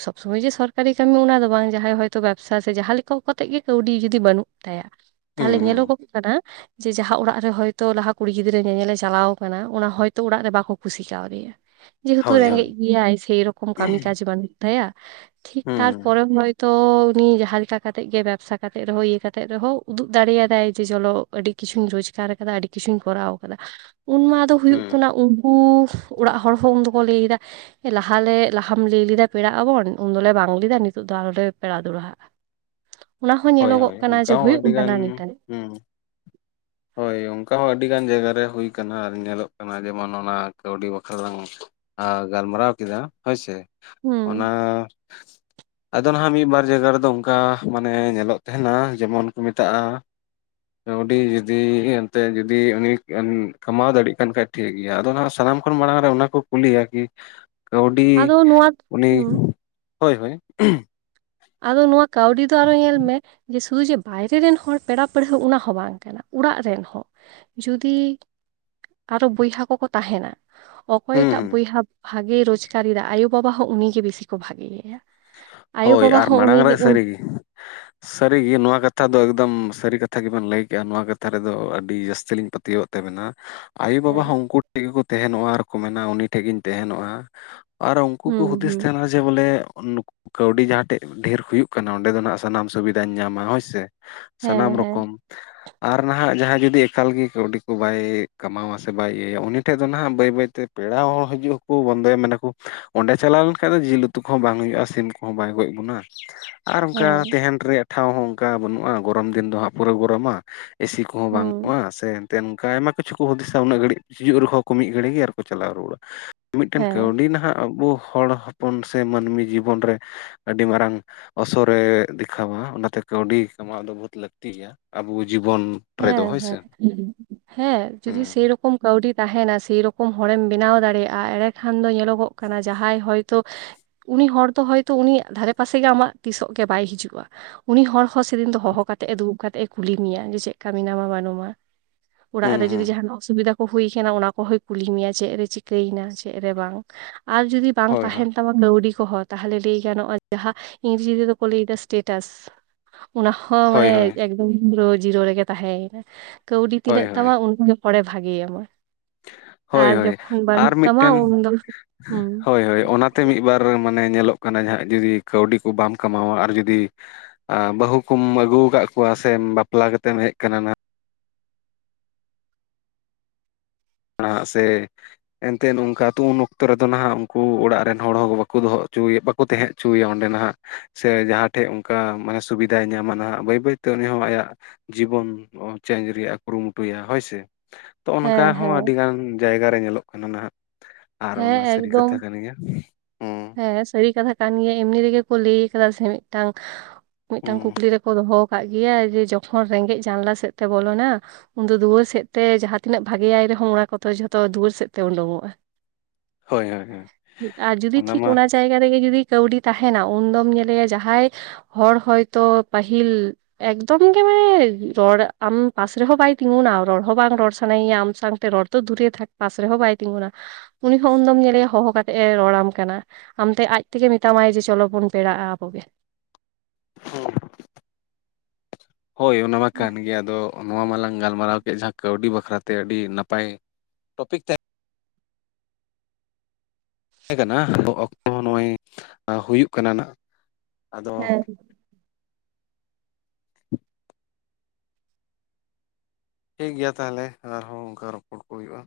Speaker 1: ᱥᱚᱵᱽ ᱥᱚᱢᱚᱭ ᱡᱮ ᱥᱚᱨᱠᱟᱨᱤ ᱠᱟᱹᱢᱤ ᱚᱱᱟ ᱫᱚ ᱵᱟᱝ ᱡᱟᱸᱦᱟᱭ ᱦᱚᱭᱛᱳ ᱵᱮᱵᱽᱥᱟ ᱥᱮ ᱡᱟᱦᱟᱸ ᱞᱮᱠᱟ ᱠᱟᱛᱮᱜ ᱜᱮ ᱠᱟᱹᱣᱰᱤ ᱡᱩᱫᱤ ᱵᱟᱹᱱᱩᱜ ᱛᱟᱭᱟ
Speaker 2: ᱦᱩᱸ
Speaker 1: ᱛᱟᱦᱚᱞᱮ
Speaker 2: ᱦᱩᱸ
Speaker 1: ᱧᱮᱞᱚᱜᱚᱜ ᱠᱟᱱᱟ ᱡᱮ ᱡᱟᱦᱟᱸ ᱚᱲᱟᱜ ᱨᱮ ᱦᱚᱭᱛᱚ ᱞᱟᱦᱟ ᱠᱩᱲᱤ ᱜᱤᱫᱽᱨᱟᱹ ᱧᱮᱧᱮᱞᱮ ᱪᱟᱞᱟᱣ ᱠᱟᱱᱟ ᱚᱱᱟ ᱦᱚᱭᱛᱳ ᱚᱲᱟᱜ ᱨᱮ ᱵᱟᱠᱚ ᱠᱩᱥᱤ ᱠᱟᱣᱫᱮᱭᱟ ᱡᱮᱦᱮᱛᱩ
Speaker 2: ᱦᱳᱭ ᱦᱳᱭ
Speaker 1: ᱨᱮᱸᱜᱮᱡ ᱜᱮᱭᱟᱭ ᱥᱮᱭᱨᱚᱠᱚᱢ ᱠᱟᱹᱢᱤ ᱠᱟᱡᱽ ᱵᱟᱹᱱᱩᱜ ᱛᱟᱭᱟ ᱴᱷᱤᱠ
Speaker 2: ᱦᱩᱸ
Speaker 1: ᱛᱟᱨᱯᱚᱨᱮ ᱦᱚ ᱛᱚ ᱩᱱᱤ ᱡᱟᱦᱟᱸ ᱞᱮᱠᱟ ᱠᱟᱛᱮᱜ ᱜᱮ ᱵᱮᱵᱥᱟ ᱠᱟᱛᱮ ᱨᱮᱦᱚᱸ ᱤᱭᱟᱹ ᱠᱟᱛᱮ ᱨᱮᱦᱚᱸ ᱩᱫᱩᱜ ᱫᱟᱲᱮᱭᱟᱫᱟᱭ ᱡᱮ ᱡᱚᱞᱚ ᱟᱹᱰᱤ ᱠᱤᱪᱷᱩᱧ ᱨᱚᱡᱽᱜᱟᱨ ᱠᱟᱫᱟ ᱟᱹᱰᱤ ᱠᱤᱪᱷᱩᱧ ᱠᱚᱨᱟᱣ ᱠᱟᱫᱟ ᱩᱱᱢᱟ ᱫᱚ ᱦᱩᱭᱩᱜ
Speaker 2: ᱦᱩᱸ
Speaker 1: ᱠᱟᱱᱟ ᱠᱩ ᱚᱲᱟᱜ ᱦᱚᱲ ᱦᱚᱸ ᱩᱱ ᱫᱚᱠᱚ ᱞᱟᱹᱭ ᱮᱫᱟ ᱞᱟᱦᱟᱞᱮ ᱞᱟᱦᱟᱢ ᱞᱟᱹᱭ ᱞᱮᱫᱟ ᱯᱮᱲᱟᱜ ᱟᱵᱚᱱ ᱩᱱ ᱫᱚᱞᱮ ᱵᱟᱝ ᱞᱮᱫᱟ ᱱᱤᱛᱚᱜ ᱫᱚ ᱟᱞᱮ ᱞᱮ ᱯᱮᱲᱟ ᱫᱚᱲᱦᱟᱜᱼᱟ ᱚᱱᱟ ᱦᱚᱸ
Speaker 2: ᱦᱳᱭ
Speaker 1: ᱧᱮᱞᱚᱜᱚᱜ
Speaker 2: ᱦᱳᱭ
Speaker 1: ᱠᱟᱱᱟ
Speaker 2: ᱚᱱᱠᱟ
Speaker 1: ᱡᱮ
Speaker 2: ᱦᱚᱸ
Speaker 1: ᱦᱩᱭᱩᱜ
Speaker 2: ᱟᱹᱰᱤ ᱜᱟᱱ
Speaker 1: ᱠᱟᱱᱟ ᱱᱤᱛᱟᱹᱱᱤᱡ
Speaker 2: ᱦᱩᱸ ᱦᱳᱭ ᱚᱱᱠᱟ ᱦᱚᱸ ᱟᱹᱰᱤ ᱜᱟᱱ ᱡᱟᱭᱜᱟ ᱨᱮ ᱦᱩᱭ ᱟᱠᱟᱱᱟ ᱟᱨ ᱧᱮᱞᱚᱜ ᱠᱟᱱᱟ ᱡᱮᱢᱚᱱ ᱚᱱᱟ ᱠᱟᱹᱣᱰᱤ ᱵᱟᱠᱷᱨᱟᱞᱟᱝ ᱟᱨ ᱜᱟᱞᱢᱟᱨᱟᱣ ᱠᱮᱫᱟ ᱦᱳᱭᱥᱮ
Speaker 1: ᱦᱩᱸ
Speaker 2: ᱚᱱᱟ ᱟᱫᱚ ᱱᱟᱦᱟᱜ ᱢᱤᱫ ᱵᱟᱨ ᱡᱟᱭᱜᱟ ᱨᱮᱫᱚ ᱚᱱᱠᱟ ᱢᱟᱱᱮ ᱧᱮᱞᱚᱜ ᱛᱟᱦᱮᱱᱟ ᱡᱮᱢᱚᱱ ᱠᱚ ᱢᱮᱛᱟᱜᱼᱟ ᱟᱹᱰᱤ ᱡᱩᱫᱤ ᱮᱱᱛᱮ ᱡᱩᱫᱤ ᱩᱱᱤ ᱠᱟᱢᱟᱣ ᱫᱟᱲᱮᱭᱟᱜ ᱠᱟᱱ ᱠᱷᱟᱡ ᱴᱷᱤᱠ ᱜᱮᱭᱟ ᱟᱫᱚ ᱦᱟᱜ ᱥᱟᱱᱟᱢ ᱠᱷᱚᱱ ᱢᱟᱲᱟᱝ ᱨᱮ ᱚᱱᱟ ᱠᱚ ᱠᱩᱞᱤ ᱟᱨᱠᱤ ᱠᱟᱹᱣᱰᱤ
Speaker 1: ᱟᱫᱚ ᱱᱚᱣᱟ
Speaker 2: ᱩᱱᱤ
Speaker 1: ᱦᱩᱸ
Speaker 2: ᱦᱳᱭ ᱦᱳᱭ
Speaker 1: ᱟᱫᱚ ᱱᱚᱣᱟ ᱠᱟᱹᱣᱰᱤ ᱫᱚ ᱟᱨᱚ ᱧᱮᱞ ᱢᱮ ᱡᱮ ᱥᱩᱫᱷᱩ ᱡᱮ ᱵᱟᱭᱨᱮ ᱨᱮᱱ ᱦᱚᱲ ᱯᱮᱲᱟ ᱯᱟᱹᱲᱦᱟᱹ ᱚᱱᱟ ᱦᱚᱸ ᱵᱟᱝ ᱠᱟᱱᱟ ᱚᱲᱟᱜ ᱨᱮᱱ ᱦᱚᱸ ᱡᱩᱫᱤ ᱟᱨᱦᱚ ᱵᱚᱭᱦᱟ ᱠᱚᱠᱚ ᱛᱟᱦᱮᱱᱟ
Speaker 2: ᱦᱩᱸ
Speaker 1: ᱚᱠᱚᱭᱴᱟᱜ
Speaker 2: ᱦᱩᱸ
Speaker 1: ᱵᱚᱭᱦᱟ ᱵᱷᱟᱜᱮᱭ ᱨᱳᱡᱜᱟᱨᱮᱫᱟ ᱟᱭᱳᱼᱵᱟᱵᱟ ᱦᱚᱸ ᱩᱱᱤ ᱜᱮ ᱵᱤᱥᱤ ᱠᱚ ᱵᱷᱟᱜᱮᱭᱟᱭᱟ
Speaker 2: ᱦᱳᱭ ᱟᱨ ᱢᱟᱲᱟᱝ ᱨᱮ ᱥᱟᱹᱨᱤᱜᱮ ᱥᱟᱹᱨᱤᱜᱮ ᱱᱚᱣᱟ ᱠᱟᱛᱷᱟ ᱫᱚ ᱮᱠᱫᱚᱢ ᱥᱟᱹᱨᱤ ᱠᱟᱛᱷᱟ ᱜᱮᱵᱮᱱ ᱞᱟᱹᱭ ᱠᱮᱫᱼᱟ ᱱᱚᱣᱟ ᱠᱟᱛᱷᱟ ᱨᱮᱫᱚ ᱟᱹᱰᱤ ᱡᱟᱹᱥᱛᱤ ᱞᱤᱧ ᱯᱟᱹᱛᱭᱟᱹᱣᱟᱜ ᱱᱟ ᱟᱭᱳᱼᱵᱟᱵᱟ
Speaker 1: ᱦᱮᱸ
Speaker 2: ᱦᱚᱸ ᱩᱱᱠᱩ ᱴᱷᱮᱡ ᱜᱮᱠᱚ ᱛᱟᱦᱮᱱᱚᱜᱼᱟ ᱟᱨᱠᱚ ᱢᱮᱱᱟ ᱩᱱᱤ ᱴᱷᱮᱡ ᱜᱤᱧ ᱛᱟᱦᱮᱱᱚᱜᱼᱟ ᱟᱨ ᱩᱱᱠᱩ ᱠᱚ
Speaker 1: ᱦᱩᱸ
Speaker 2: ᱦᱩᱫᱤᱥ
Speaker 1: ᱦᱩᱸ
Speaker 2: ᱛᱟᱦᱮᱱᱟ ᱡᱮ ᱵᱚᱞᱮ ᱠᱟᱹᱣᱰᱤ ᱡᱟᱦᱟᱸᱴᱷᱮᱡ ᱰᱷᱮᱨ ᱦᱩᱭᱩᱜ ᱠᱟᱱᱟ ᱚᱸᱰᱮ ᱫᱚ ᱦᱜ ᱥᱟᱱᱟᱢ ᱥᱩᱵᱤᱫᱷᱟᱧ ᱧᱟᱢᱟ ᱦᱳᱭ ᱥᱮ ᱥᱟᱱᱟᱢ
Speaker 1: ᱦᱮᱸ ᱦᱮᱸ
Speaker 2: ᱨᱚᱠᱚᱢ ᱟᱨ ᱱᱟᱦᱟᱜ ᱡᱟᱦᱟᱸᱭ ᱡᱩᱫᱤ ᱮᱠᱟᱞ ᱜᱮ ᱠᱟᱹᱣᱰᱤ ᱠᱚ ᱵᱟᱭ ᱠᱟᱢᱟᱣᱟ ᱥᱮ ᱵᱟᱭ ᱤᱭᱟᱹᱭᱟ ᱩᱱᱤ ᱴᱷᱮᱡ ᱫᱚ ᱱᱟᱦᱟᱜ ᱵᱟᱹᱭ ᱵᱟᱹᱭᱛᱮ ᱯᱮᱲᱟ ᱦᱚᱲ ᱦᱤᱡᱩᱜᱼᱟᱠᱚ ᱵᱚᱱᱫᱚᱭᱟ ᱢᱮᱱᱟᱠᱚ ᱚᱸᱰᱮ ᱪᱟᱞᱟᱣ ᱞᱮᱱᱠᱷᱟᱱᱡ ᱫᱚ ᱡᱤᱞ ᱩᱛᱩ ᱠᱚᱦᱚᱸ ᱵᱟᱝ ᱦᱩᱭᱩᱜᱭᱼᱟ ᱥᱤᱢ ᱠᱚᱦᱚᱸ ᱵᱟᱭ ᱜᱚᱡᱽ ᱵᱚᱱᱟ ᱟᱨ ᱚᱱᱠᱟ
Speaker 1: ᱦᱮᱸ
Speaker 2: ᱛᱟᱦᱮᱱ ᱨᱮᱭᱟᱜ ᱴᱷᱟᱶ ᱦᱚᱸ ᱚᱱᱠᱟ ᱵᱟᱹᱱᱩᱜᱼᱟ ᱜᱚᱨᱚᱢ ᱫᱤᱱ ᱫᱚ ᱦᱟᱸᱜ ᱯᱩᱨᱟᱹ ᱜᱚᱨᱚᱢᱟ ᱮᱥᱤ ᱠᱚᱦᱚᱸ
Speaker 1: ᱦᱩᱸ
Speaker 2: ᱵᱟᱹᱱᱩᱜᱼᱟ ᱥᱮ ᱱᱚᱝᱠᱟ ᱟᱭᱢᱟ ᱠᱤᱪᱷᱩ ᱠᱚ ᱦᱩᱫᱤᱥᱟ ᱩᱱᱟᱹᱜ ᱜᱷᱟᱹᱲᱤ ᱦᱤᱡᱩᱜ ᱨᱮᱦᱚᱸ ᱠᱚ ᱢᱤᱫ ᱜᱷᱟᱹᱲᱤ ᱜᱮ ᱟᱨ ᱠᱚ ᱪᱟᱞᱟᱣ ᱨᱩᱣᱟᱹᱲᱟ ᱢᱤᱫ ᱴᱟᱝ
Speaker 1: ᱦᱮᱸ
Speaker 2: ᱠᱟᱹᱣᱰᱤ ᱱᱟᱦᱟᱜ ᱟᱵᱚ ᱦᱚᱲ ᱦᱚᱯᱚᱱ ᱥᱮ ᱢᱟᱹᱱᱢᱤ ᱡᱤᱵᱚᱱ ᱨᱮ ᱟᱹᱰᱤ ᱢᱟᱨᱟᱝ ᱚᱥᱚᱨᱮ ᱫᱮᱠᱷᱟᱣᱟ ᱚᱱᱟᱛᱮ ᱠᱟᱹᱣᱰᱤ ᱠᱟᱢᱟᱣ ᱫᱚ ᱵᱚᱦᱩᱛ ᱞᱟᱹᱠᱛᱤ ᱜᱮᱭᱟ ᱟᱵᱚ ᱡᱤᱵᱚᱱ ᱨᱮᱫᱚ
Speaker 1: ᱦᱮᱸ
Speaker 2: ᱦᱳᱭ ᱥᱮ
Speaker 1: ᱦᱮᱸ ᱦᱮᱸ
Speaker 2: ᱦᱩᱸ
Speaker 1: ᱡᱩᱫᱤ ᱥᱮ ᱨᱚᱠᱚᱢ ᱠᱟᱹᱣᱰᱤ ᱛᱟᱦᱮᱱᱟ ᱥᱮᱭ ᱨᱚᱠᱚᱢ ᱦᱚᱲᱮᱢ ᱵᱮᱱᱟᱣ ᱫᱟᱲᱮᱭᱟᱜᱼᱟ ᱮᱸᱰᱮ ᱠᱷᱟᱱ ᱫᱚ ᱧᱮᱞᱚᱜᱚᱜ ᱠᱟᱱᱟ ᱡᱟᱦᱟᱸᱭ ᱦᱚᱭᱛᱳ ᱩᱱᱤ ᱦᱚᱲ ᱫᱚ ᱦᱚᱭᱛᱚ ᱩᱱᱤᱭᱟᱜ ᱫᱷᱟᱨᱮ ᱯᱟᱥᱮ ᱜᱮ ᱟᱢᱟᱜ ᱛᱤᱥᱚᱜ ᱜᱮ ᱵᱟᱭ ᱦᱤᱡᱩᱜᱼᱟ ᱩᱱᱤ ᱦᱚᱲ ᱦᱚᱸ ᱥᱮᱫᱤᱱ ᱫᱚ ᱦᱚᱦᱚ ᱠᱟᱛᱮᱜ ᱮ ᱫᱩᱲᱩᱵ ᱠᱟᱛᱮᱜ ᱮ ᱠᱩᱞᱤ ᱢᱮᱭᱟ ᱡᱮ ᱪᱮᱫ ᱠᱟᱹᱢᱤ ᱱᱟᱢᱟ ᱵᱟᱹᱱᱩᱜᱢᱟ ᱚᱲᱟᱜ
Speaker 2: ᱦᱩᱸ
Speaker 1: ᱨᱮ
Speaker 2: ᱦᱩᱸ
Speaker 1: ᱡᱩᱫᱤ ᱡᱟᱦᱱᱟᱜ ᱚᱥᱩᱵᱤᱫᱟ ᱠᱚ ᱦᱩᱭ ᱠᱟᱱᱟ ᱚᱱᱟ ᱠᱚᱦᱚᱸᱭ ᱠᱩᱞᱤ ᱢᱮᱭᱟ ᱪᱮᱫ ᱨᱮ ᱪᱤᱠᱟᱹᱭᱮᱱᱟ? ᱪᱮᱫ ᱨᱮ ᱵᱟᱝ? ᱟᱨ ᱡᱩᱫᱤ ᱵᱟᱝ
Speaker 2: ᱦᱳᱭ
Speaker 1: ᱛᱟᱦᱮᱱ ᱛᱟᱢᱟᱝ ᱞᱟᱣᱰᱤ ᱠᱚᱦᱚᱸ ᱛᱟᱦᱚᱞᱮ ᱞᱟᱹᱭ ᱜᱟᱱᱚᱜᱼᱟ ᱡᱟᱦᱟᱸ ᱤᱝᱨᱮᱡᱤ ᱨᱮᱫᱚ ᱠᱚ ᱞᱟᱹᱭ ᱮᱫᱟ ᱥᱴᱮᱴᱟᱥ ᱚᱱᱟᱦᱚᱸ
Speaker 2: ᱦᱳᱭ
Speaker 1: ᱢᱟᱱᱮ
Speaker 2: ᱦᱳᱭ ᱦᱳᱭ
Speaker 1: ᱮᱠᱫᱚᱢ ᱯᱩᱨᱟᱹ ᱡᱤᱨᱳ ᱨᱮᱜᱮ ᱛᱟᱦᱮᱸᱭᱮᱱᱟ ᱠᱟᱹᱣᱰᱤ
Speaker 2: ᱦᱳᱭ
Speaker 1: ᱛᱤᱱᱟᱹᱜ
Speaker 2: ᱦᱳᱭ
Speaker 1: ᱛᱟᱢᱟ ᱦᱚᱲᱰᱮ ᱵᱷᱟᱜᱮ ᱢᱟ
Speaker 2: ᱦᱳᱭ ᱦᱳᱭ ᱟᱨ ᱢᱤᱫ
Speaker 1: ᱛᱟᱢᱟ
Speaker 2: ᱴᱮᱱ
Speaker 1: ᱩᱱᱫᱚ ᱦᱩᱸ
Speaker 2: ᱦᱳᱭ ᱦᱳᱭ ᱚᱱᱟ ᱛᱮ ᱢᱤᱫ ᱵᱟᱨ ᱢᱟᱱᱮ ᱧᱮᱞᱚᱜ ᱠᱟᱱᱟ ᱡᱟᱦᱟᱸᱟᱸ ᱡᱩᱫᱤ ᱠᱟᱹᱣᱰᱤ ᱠᱚ ᱵᱟᱢ ᱠᱟᱢᱟᱣᱟ ᱟᱨ ᱡᱩᱫᱤ ᱵᱟᱹᱦᱩ ᱠᱚᱢ ᱟᱹᱜᱩ ᱟᱠᱟᱫ ᱠᱚᱣᱟ ᱥᱮ ᱵᱟᱯᱞᱟ ᱠᱟᱛᱮᱢ ᱦᱮᱡ ᱟᱠᱟᱱᱟ ᱱᱟᱜ ᱥᱮ ᱮᱱᱛᱮᱫ ᱱᱚᱝᱠᱟ ᱩᱱ ᱚᱠᱛᱚ ᱨᱮᱫᱚ ᱱᱟᱦᱟᱜ ᱩᱱᱠᱩ ᱚᱲᱟᱜ ᱨᱮᱱ ᱦᱚᱲ ᱦᱚᱸ ᱵᱟᱠᱚ ᱫᱚᱦᱚ ᱚᱪᱚᱭᱮᱫ ᱵᱟᱠᱚ ᱛᱟᱦᱮᱸ ᱦᱚᱪᱚᱭᱮᱭᱟ ᱚᱸᱰᱮ ᱱᱟᱦᱟᱜ ᱥᱮ ᱡᱟᱦᱟᱸ ᱴᱷᱮᱡ ᱚᱱᱠᱟ ᱢᱟᱱᱮ ᱥᱩᱵᱤᱫᱟᱭ ᱧᱟᱢᱟ ᱱᱟᱦᱟᱜ ᱵᱟᱹᱭ ᱵᱟᱹᱭᱛᱮ ᱩᱱᱤ ᱦᱚᱸ ᱟᱭᱟᱜ ᱡᱤᱵᱚᱱ ᱪᱮᱧᱡᱽ ᱨᱮᱭᱟᱜ ᱮ ᱠᱩᱨᱩᱢᱩᱴᱩᱭᱟ ᱦᱳᱭᱥᱮ ᱛ ᱚᱱᱠᱟ
Speaker 1: ᱦᱮᱸ
Speaker 2: ᱦᱚᱸ
Speaker 1: ᱦᱮᱸ
Speaker 2: ᱟᱹᱰᱤᱜᱟᱱ ᱡᱟᱭᱜᱟ ᱨᱮ ᱧᱮᱞᱚᱜ ᱠᱟᱱᱟ ᱱᱟᱦᱟᱸᱜ ᱟᱨ
Speaker 1: ᱦᱮᱸ
Speaker 2: ᱚᱱᱟ ᱥᱟᱹᱨᱤ ᱠᱟᱛᱷᱟ
Speaker 1: ᱮᱠᱫᱚᱢ
Speaker 2: ᱠᱟᱱ ᱜᱮᱭᱟ ᱦᱩᱸ
Speaker 1: ᱦᱮᱸ ᱥᱟᱹᱨᱤ ᱠᱟᱛᱷᱟ ᱠᱟᱱ ᱜᱮᱭᱟ ᱮᱢᱱᱤ ᱨᱮᱜᱮ ᱠᱚ ᱞᱟᱹᱭ ᱟᱠᱟᱫᱟ ᱥᱮ ᱢᱤᱫᱴᱟᱝ ᱢᱤᱫ ᱴᱟᱝ
Speaker 2: ᱦᱩᱸ
Speaker 1: ᱠᱩᱠᱞᱤ ᱨᱮᱠᱚ ᱫᱚᱦᱚ ᱠᱟᱜ ᱜᱮᱭᱟ ᱡᱮ ᱡᱚᱠᱷᱚᱱ ᱨᱮᱸᱜᱮᱡ ᱡᱟᱱᱞᱟ ᱥᱮᱫ ᱛᱮ ᱵᱚᱞᱚᱱᱟ ᱩᱱᱫᱚ ᱫᱩᱣᱟᱹᱨ ᱥᱮᱫ ᱛᱮ ᱡᱟᱸᱦᱟᱸ ᱛᱤᱱᱟᱹᱜ ᱵᱷᱟᱜᱤᱭᱟᱭ ᱨᱮᱦᱚᱸ ᱚᱱᱟ ᱠᱚ ᱡᱷᱚᱛᱚ ᱫᱩᱣᱟᱹᱨ ᱥᱮᱫ ᱛᱮ ᱩᱰᱩᱠᱚᱜᱼᱟ
Speaker 2: ᱦᱳᱭ ᱦᱳᱭ ᱦᱳᱭ
Speaker 1: ᱟᱨ ᱡᱩᱫᱤ
Speaker 2: ᱚᱱᱟ
Speaker 1: ᱴᱷᱤᱠ
Speaker 2: ᱢᱟ
Speaker 1: ᱡᱟᱭᱜᱟ ᱨᱮᱜᱮ ᱡᱩᱫᱤ ᱠᱟᱹᱣᱰᱤ ᱛᱟᱦᱮᱱᱟ ᱩᱱ ᱫᱚᱢ ᱧᱮᱞᱮᱭᱟ ᱡᱟᱦᱟᱸᱭ ᱦᱚᱲ ᱦᱚᱭᱛᱚ ᱯᱟᱹᱦᱤᱞ ᱮᱠᱫᱚᱢ ᱜᱮ ᱢᱟᱱᱮ ᱨᱚᱲ ᱟᱢ ᱯᱟᱥ ᱨᱮᱦᱚᱸ ᱵᱟᱭ ᱛᱤᱸᱜᱩᱱᱟ ᱨᱚᱲ ᱦᱚᱸ ᱵᱟᱝ ᱨᱚᱲ ᱥᱟᱱᱟᱭᱮᱭᱟ ᱟᱢ ᱥᱟᱶᱛᱮ ᱨᱚᱲ ᱚ ᱫᱷᱩᱨᱮ ᱯᱟᱥ ᱨᱮᱦᱚᱸ ᱵᱟᱭ ᱛᱤᱸᱜᱩᱱᱟ ᱩᱱᱤ ᱦᱚᱸ ᱩᱱ ᱫᱚᱢ ᱧᱮᱞᱮᱭᱟ ᱦᱚᱦᱚ ᱠᱟᱛᱮᱫ ᱮ ᱨᱚᱲᱟᱢ ᱠᱟᱱᱟ ᱟᱢᱛᱮ ᱟᱡ ᱛᱮᱜᱮ ᱢᱮᱛᱟᱢᱟᱭ ᱡᱮ ᱪᱚᱞᱚ ᱵᱚᱱ ᱯᱮᱲᱟᱜᱼᱟ ᱟᱵᱚᱜᱮ
Speaker 2: ᱦᱳᱭ ᱚᱱᱟ ᱢᱟ ᱠᱟᱱ ᱜᱮᱭᱟ ᱟᱫᱚ ᱱᱚᱣᱟ ᱢᱟᱞᱟᱟᱝ ᱜᱟᱞᱢᱟᱨᱟᱣ ᱠᱮᱫ ᱡᱟᱦᱟᱸ ᱠᱟᱹᱣᱰᱤ ᱵᱟᱠᱷᱨᱟᱛᱮ ᱟᱹᱰᱤ ᱱᱟᱯᱟᱭ ᱴᱚᱯᱤᱠ ᱛᱟᱦᱮᱸ ᱛᱟᱦᱮᱸ ᱠᱟᱱᱟ ᱟ ᱚᱠᱛᱚ ᱱᱚᱜᱼᱚᱭ ᱦᱩᱭᱩᱜ ᱠᱟᱱᱟ ᱱᱟᱜ ᱟᱫᱚ
Speaker 1: ᱦᱮᱸ
Speaker 2: ᱴᱷᱤᱠ ᱜᱮᱭᱟ ᱛᱟᱦᱚᱞᱮ ᱟᱨᱦᱚᱸ ᱚᱱᱠᱟ ᱨᱚᱯᱚᱲ ᱠᱚ ᱦᱩᱭᱩᱜᱼᱟ